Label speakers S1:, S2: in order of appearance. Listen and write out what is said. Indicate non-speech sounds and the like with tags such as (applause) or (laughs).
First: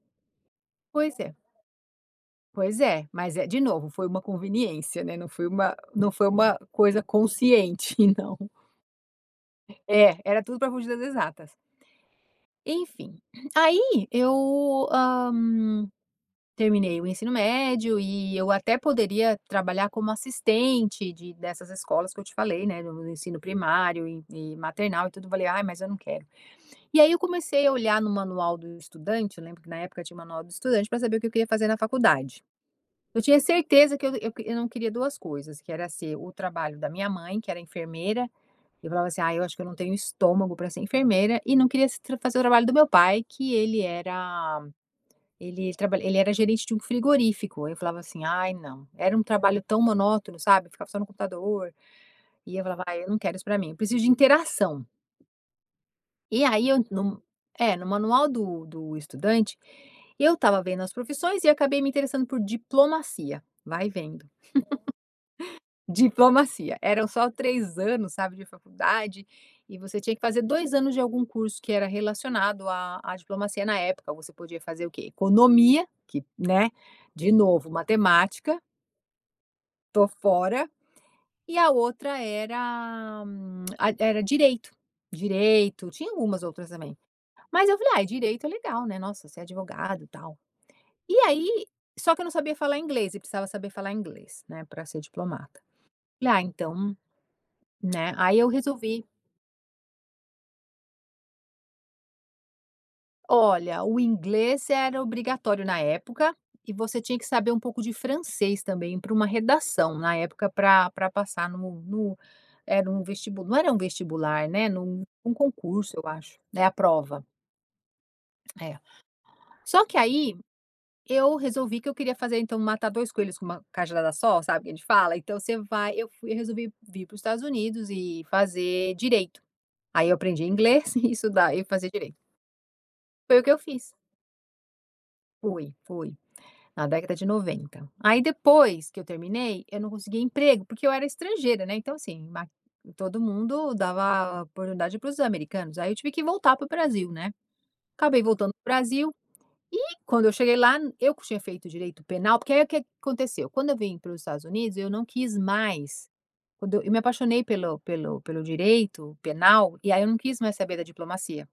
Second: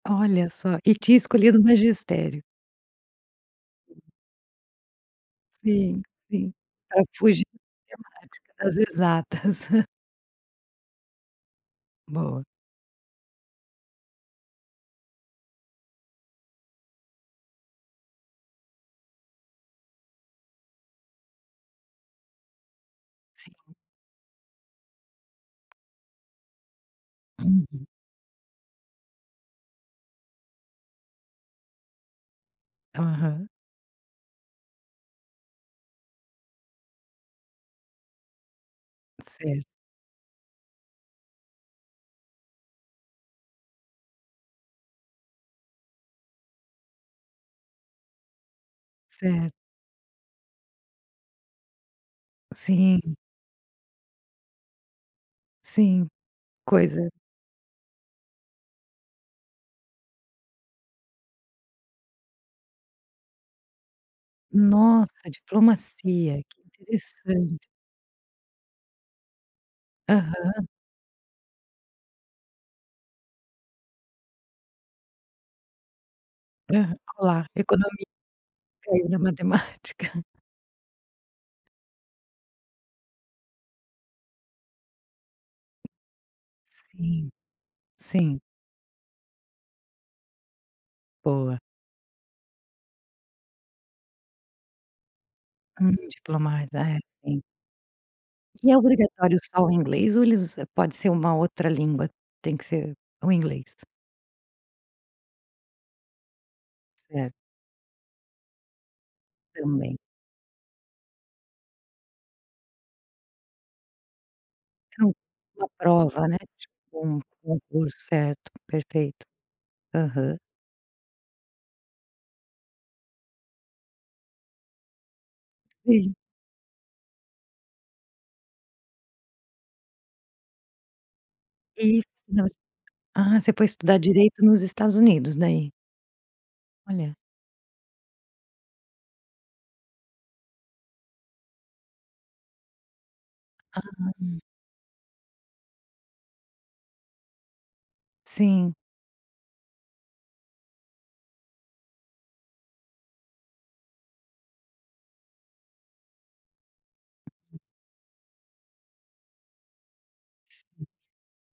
S1: Olha só, e tinha
S2: Pois é.
S1: escolhido o magistério.
S2: Pois é, mas é, de novo, foi uma conveniência, né, não foi uma
S1: Sim,
S2: não foi
S1: sim,
S2: uma coisa
S1: pra fugir
S2: consciente
S1: da
S2: não.
S1: matemática, das exatas. (giggles)
S2: É, era tudo para fugir das exatas.
S1: Boa.
S2: Enfim, aí eu, hã, terminei o ensino médio e eu até poderia trabalhar como assistente de dessas escolas que eu te falei, né, no no ensino
S1: Sim.
S2: primário e e maternal e tudo, falei: "Ai, mas eu não quero". E aí eu comecei a
S1: Uhum.
S2: olhar no manual do estudante, eu lembro que na época tinha o manual do estudante pra saber o que eu queria fazer na faculdade. Eu tinha
S1: Aham.
S2: certeza que eu eu que eu não queria 2 coisas, que era ser o trabalho da minha mãe que era enfermeira, eu falava assim: "Ai, eu acho que
S1: Certo.
S2: eu não tenho estômago para ser enfermeira" e não queria se fazer o trabalho do meu pai, que ele era ele trabalha ele era gerente de um frigorífico, aí eu falava assim: "Ai não", era um
S1: Certo.
S2: trabalho tão monótono, sabe? Ficava só no computador e eu falava: "Ai, eu
S1: Sim.
S2: não quero isso pra mim, eu preciso de interação".
S1: Sim,
S2: E aí, eu
S1: coisa
S2: no é no manual do do estudante, eu estava vendo as profissões e acabei me interessando por diplomacia. Vai vendo.
S1: Nossa,
S2: (laughs)
S1: diplomacia, que
S2: Diplomacia. Eram só
S1: interessante.
S2: 3 anos, sabe, de faculdade e você tinha que fazer
S1: Aham.
S2: 2 anos de algum curso que era relacionado à à diplomacia na época, você podia fazer o quê? Economia, que, né,
S1: Aham
S2: de
S1: cla
S2: novo,
S1: economia,
S2: matemática
S1: caiu na matemática.
S2: tô fora, e a outra era a e era ad direito direito, tinha algumas outras também.
S1: Sim,
S2: Mas eu falei ai
S1: sim.
S2: direito é legal, né, nossa ser advogado e tal. E
S1: Boa.
S2: aí só que eu não sabia falar inglês e precisava saber falar inglês, né, pra ser diplomata.
S1: Hum,
S2: Falei: "Ah
S1: diplomata,
S2: então",
S1: é sim.
S2: né, aí eu
S1: E é
S2: resolvi
S1: obrigatório só o inglês ou eles pode ser uma outra língua, tem que ser o inglês?
S2: Olha, o inglês era obrigatório na época e você tinha que
S1: Certo.
S2: saber um pouco de francês também pra uma redação,
S1: Também.
S2: na época pra pra passar no no era um vestibu não era um vestibular, né, num
S1: Então
S2: num
S1: uma
S2: concurso eu
S1: prova, né?
S2: acho, né, a
S1: Tipo um
S2: prova.
S1: concurso, certo,
S2: É.
S1: perfeito.
S2: Só que aí,
S1: Aham.
S2: eu resolvi que eu queria fazer então matar 2 coelhos com uma cajadada só, sabe, que a gente fala? Então você vai eu
S1: Sim.
S2: fui eu resolvi vir pros Estados Unidos e fazer direito. Aí eu aprendi inglês (giggles) e estudar e fazer
S1: Isso
S2: direito.
S1: você não est
S2: Foi
S1: ah,
S2: o
S1: você
S2: que eu
S1: foi
S2: fiz.
S1: estudar direito nos Estados Unidos, dai?
S2: Fui, fui. Na década
S1: Olha.
S2: de 90. Aí depois que eu terminei, eu não conseguia emprego, porque eu era estrangeira, né, então assim, ma todo mundo
S1: Ah.
S2: dava oportunidade pros americanos, aí eu tive que voltar pro Brasil, né? Acabei voltando pro
S1: Sim.
S2: Brasil, e quando eu cheguei lá eu que tinha feito direito penal porque aí o que que aconteceu? Quando eu vim para os Estados Unidos eu não quis mais quando eu me apaixonei pelo pelo pelo direito penal, e aí eu não quis mais saber da
S1: Sim.
S2: diplomacia.